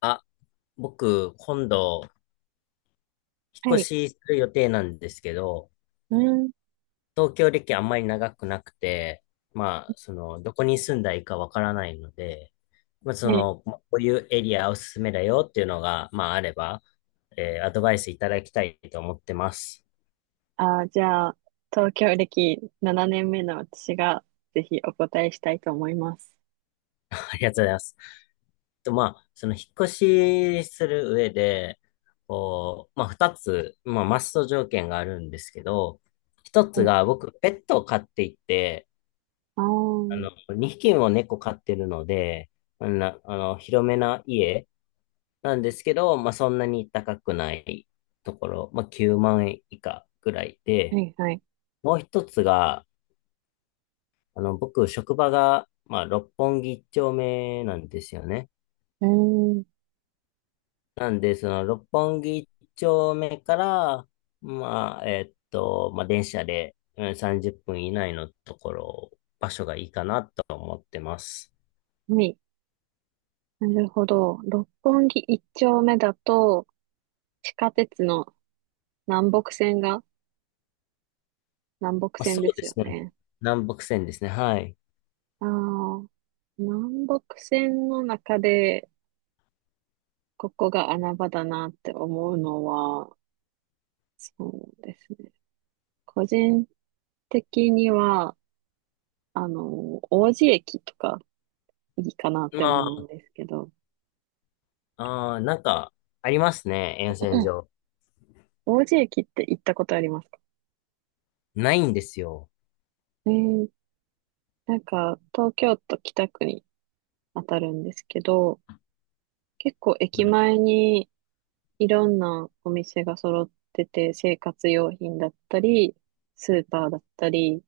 あ、僕、今度、引はっ越い。しする予定なんですけど、うん。東京歴あんまり長くなくて、まあ、その、どこに住んだらいいかわからないので、まあ、そね。の、まあこういうエリアおすすめだよっていうのが、まあ、あれば、アドバイスいただきたいと思ってます。じゃあ、東京歴7年目の私が、ぜひお答えしたいと思います。ありがとうございます。と、まあ、その、引っ越しする上で、こう、まあ、二つ、まあ、マスト条件があるんですけど、一うつん。が、僕、ペットを飼っていて、ああ、は2匹も猫飼ってるので、あんな、あの、広めな家なんですけど、まあ、そんなに高くないところ、まあ、9万円以下ぐらいで、いはい。もう一つが、僕、職場が、まあ、六本木一丁目なんですよね。うーん。なんで、その、六本木一丁目から、まあ、まあ、電車で30分以内のところ、場所がいいかなと思ってます。海。なるほど。六本木一丁目だと、地下鉄の南北線が、南北まあ、そ線でうですよすね。ね。南北線ですね。はい。ああ、南北線の中でここが穴場だなって思うのは、そうですね。個人的には、王子駅とかいいかなって思うまんですけど、あ、なんか、ありますね、沿線 上。王子駅って行ったことありますか？ないんですよ。えー、なんか、東京都北区に当たるんですけど、結構駅前にいろんなお店が揃ってて、生活用品だったり、スーパーだったり、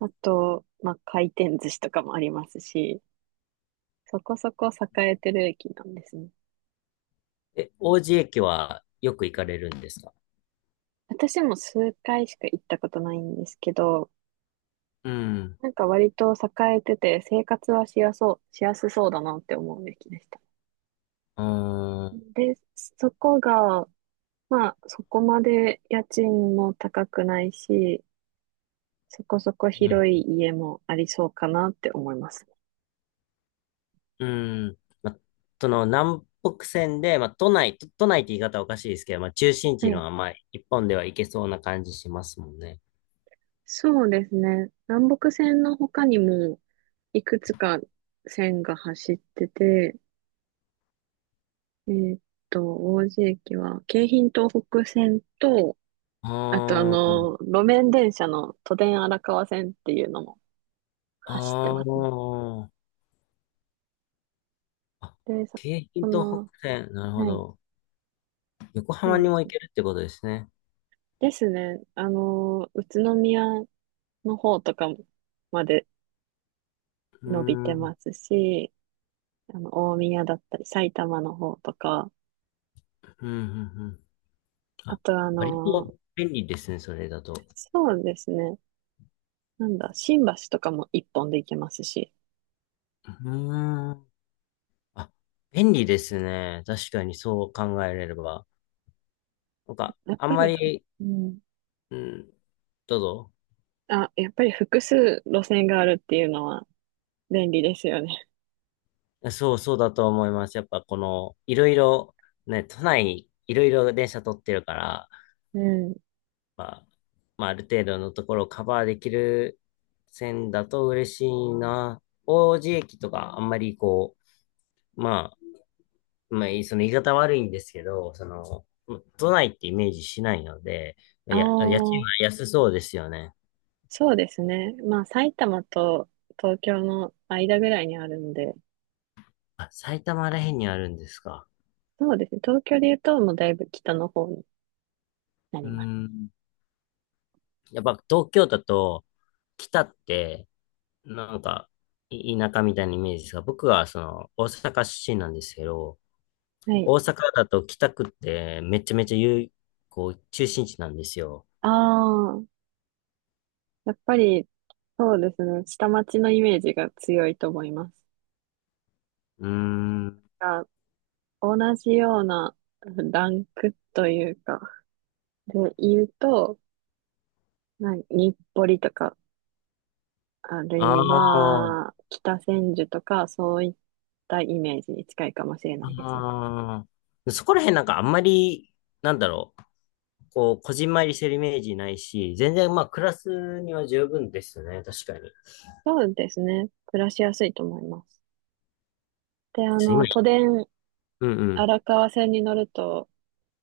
あと、まあ、回転寿司とかもありますし、そこそこ栄えてる駅なんですね。え、王子駅はよく行かれるんですか？私も数回しか行ったことないんですけど、うん。なんか割と栄えてて生活はしやそう、しやすそうだなって思うべきでした。うーん。で、そこが、まあそこまで家賃も高くないし、そこそこうん。広い家もありそうかなって思います。うん。ま、その、南北線で、ま、都内、都内って言い方はおかしいですけど、ま、中心は地のい。は、まあ、一本では行けそうな感じしますもんね。そうですね。南北線の他にもいくつか線が走ってて、えーっ王子駅は京浜東北線と、あとああー、の、路面電車の都電荒川線っていうのも走ってあますね。ー、あ、で、さ、京浜そ東の、北線、なるほはい、ど。横浜そうにでもす行ね。けるってことですね。ですね。あの、宇都宮の方とかまでうー伸びん、うてん、ますし、あの、大宮だったり、埼玉の方とか、うん、うん。ああ、とあ割の、と便利ですね、それだと。そうですね。なんだ、新橋とかも一本で行けますし、うーん。あ、便利ですね。確かにそう考えれれば。なんか、やっあんぱまり、り、うん。うん、どうぞ。あ、やっぱり複数路線があるっていうのは便利ですよね。そう、そうだと思います。やっぱこの、いろいろ、ね、都内、いろいろ電車取ってるから、うん。まあ、まあ、ある程度のところをカバーできる線だと嬉しいな。王子駅とか、あんまりこう、まあ、まあ、その言い方悪いんですけど、その、都内ってイメージしないので、あいや、家賃あ、は安そうですよね。そうですね。まあ、埼玉と東京の間ぐらいにあるんで、あ、埼玉らへんにあるんですか。そうですね。東京で言うと、もうだいぶ北の方になうります。ーん。やっぱ東京だと、北って、なんか、田舎みたいなイメージですが、僕はその、大阪出身なんですけど、はい。大阪だと北区ってめちゃめちゃこう、中心地なんですよ。ああ、やっぱり、そうですね。下町のイメージが強いと思います。うーん。が、同じようなランクというか、で言うと、な日暮里とか、あるあいあ、は、北千住とか、そういったイメージに近いかもしれないですね。ああ。そこら辺なんかあんまり、なんだろう。こう、こじんまりしてるイメージないし、全然まあ、クラスには十分ですね、確かに。ちょそうですね。暮らしやすいと思います。で、あっと今、の、都電うんうん。荒川線に乗ると、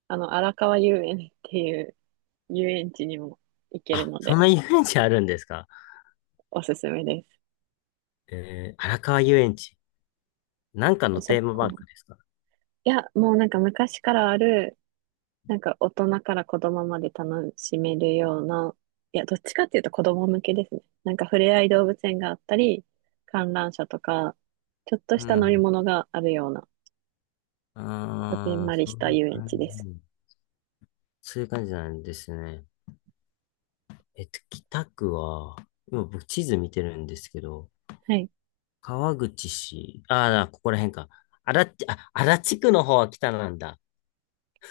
あの、荒川遊園っていう遊園地にも行けるあ、のそんで、な遊園地あるんですか？おすすめでえー、荒川遊園地。なんかのす。そテーマパーこ。クですか？いや、もうなんか昔からある、なんか大人から子供まで楽しめるような、いや、どっちかっていうと子供向けですね。なんか触れ合い動物園があったり、観覧車とか、ちょっとうした乗りん。物があるような、こじんああ、まりそしうたいう遊園感地です。じ。そういう感じなんですね。北区は、今僕地図見てるんですけど、はい。川口市、ああ、ここら辺か。荒立あ、荒地区の方は北なんだ。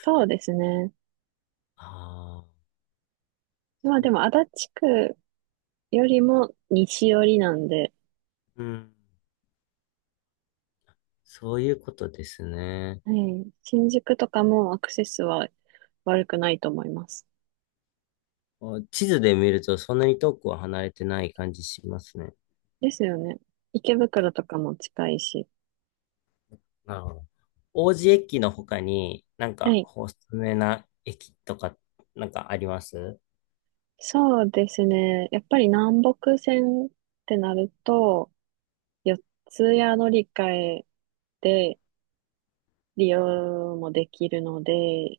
そうですね。ああ、まあそでう、も、足立区よりも西寄りなんで、うん。そういうことですね。はい、新宿とかもアクセスは悪くないと思います。あ、地図で見るとそんなに遠くは離れてない感じしますね。ですよね。池袋とかも近いし。なるほど。王子駅の他になんはかい。おすすめな駅とかなんかあります？そうですね。やっぱり南北線ってなると、四ツ谷乗り換えで利用もできるので、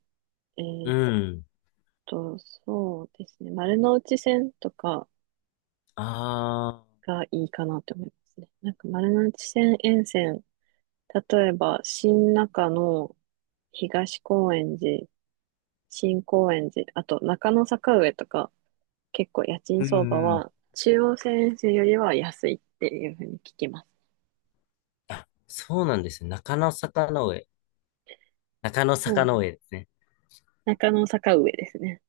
えーうっん。そうですね。丸ノ内線とかああ。がいいかなと思いますね。なんか丸ノ内線沿線例えば、新中野、東高円寺、新高円寺、あと中野坂上とか、結構家賃う相んう場ん。は中央線沿線よりは安いっていうふうに聞きます。あ、そうなんですね。中野坂の上。中野う坂のん、上ですね。中野坂上ですね。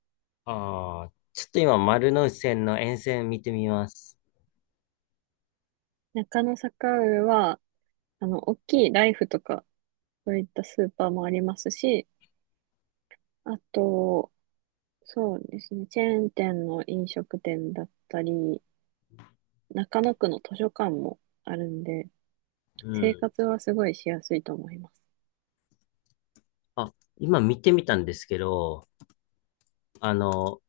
ああ。ちょっと今丸ノ内線の沿線見てみます。中野坂上は、あの、大きいライフとか、そういったスーパーもありますし、あと、そうですね、チェーン店の飲食店だったり、中野区の図書館もあるんで、う生ん。活はすごいしやすいと思います。あ、今見てみたんですけど、あの、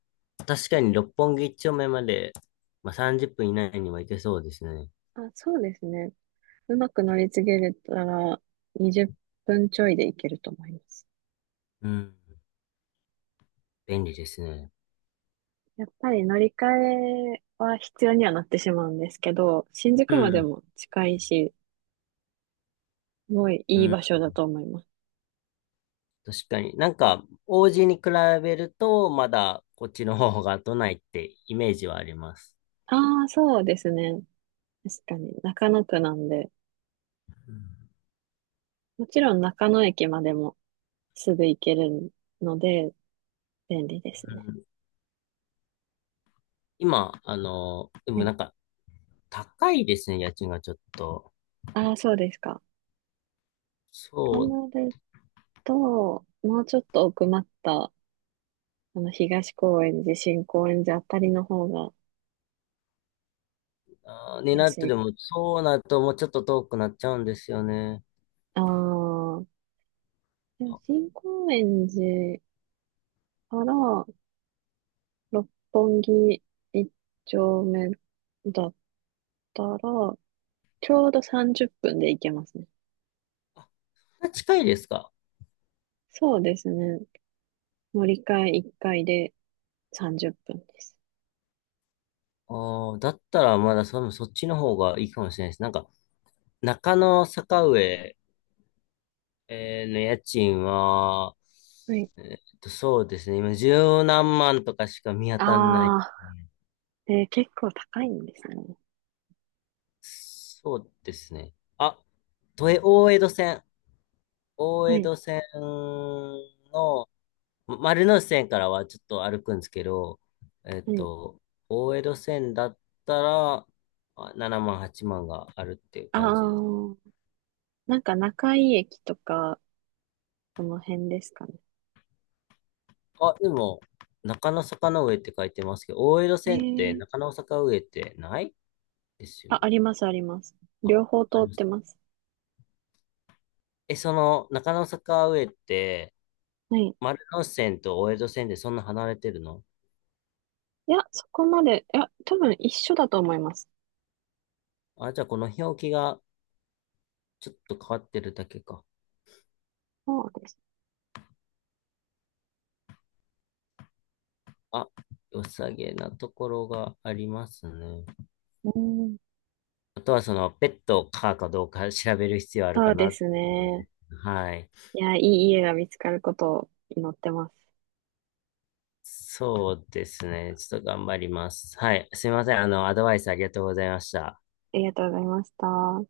確かに六本木一丁目まで、まあ、30分以内には行けそうですね。あ、そうですね。うまく乗り継げれたら20分ちょいで行けると思います。うん。便利ですね。やっぱり乗り換えは必要にはなってしまうんですけど、新宿うまでん。も近いし、すごいういいん。場所だと思います。確かに。なんか、王子に比べると、まだこっちの方が都内ってイメージはあります。ああ、そうですね。確かに中野区なんで、うんもちろん中野駅までもすぐ行けるので便利でうすね。ん。今、ではもい。なんか、高いですね、家賃がちょっと。ああ、そうですか。とそう、なると、もうちょっと奥まったあの、東高円寺、新高円寺あたりの方がになる安とい。でも、そうなるともうちょっと遠くなっちゃうんですよね。ああ、でも新高円寺から六本木一丁目だったら、ちょうど30分で行けますね。あ、近いですか？そうですね。乗り換え1回で30分です。ああー、だったらまだそっちの方がいいかもしれないです。なんか、中野坂上、の家賃は、はい。そうですね。今、十何万とかしか見当たんない。ああ、結構高いんですね。そうですね。あ、都営、大江戸線。大は江い、戸線の、ま丸ノ内線からはちょっと歩くんですけど、えっはい。と、大江戸線だったら、7万、8万があるっていうあ感じです。あ、なんか中井駅とか、その辺ですかね。あ、でも、中野坂の上って書いてますけど、大江戸線ってえ、中野坂上ってないですよあ、ね。あります、あります。あ、両方通ありっまてす。ます。え、その、中野坂上って、はい。丸ノ内線と大江戸線でそんな離れてるの？いや、そこまで、いや、多分一緒だと思います。あ、じゃあこの表記がちょっと変わってるだけか。そうです。あ、良さげなところがありますね。うん。あとはその、ペットを飼うかどうか調べる必要あるそかうでな。すね。はい。いや、いい家が見つかることを祈ってます。そうですね。ちょっと頑張ります。はい。すいません。アドバイスありがとうございました。ありがとうございました。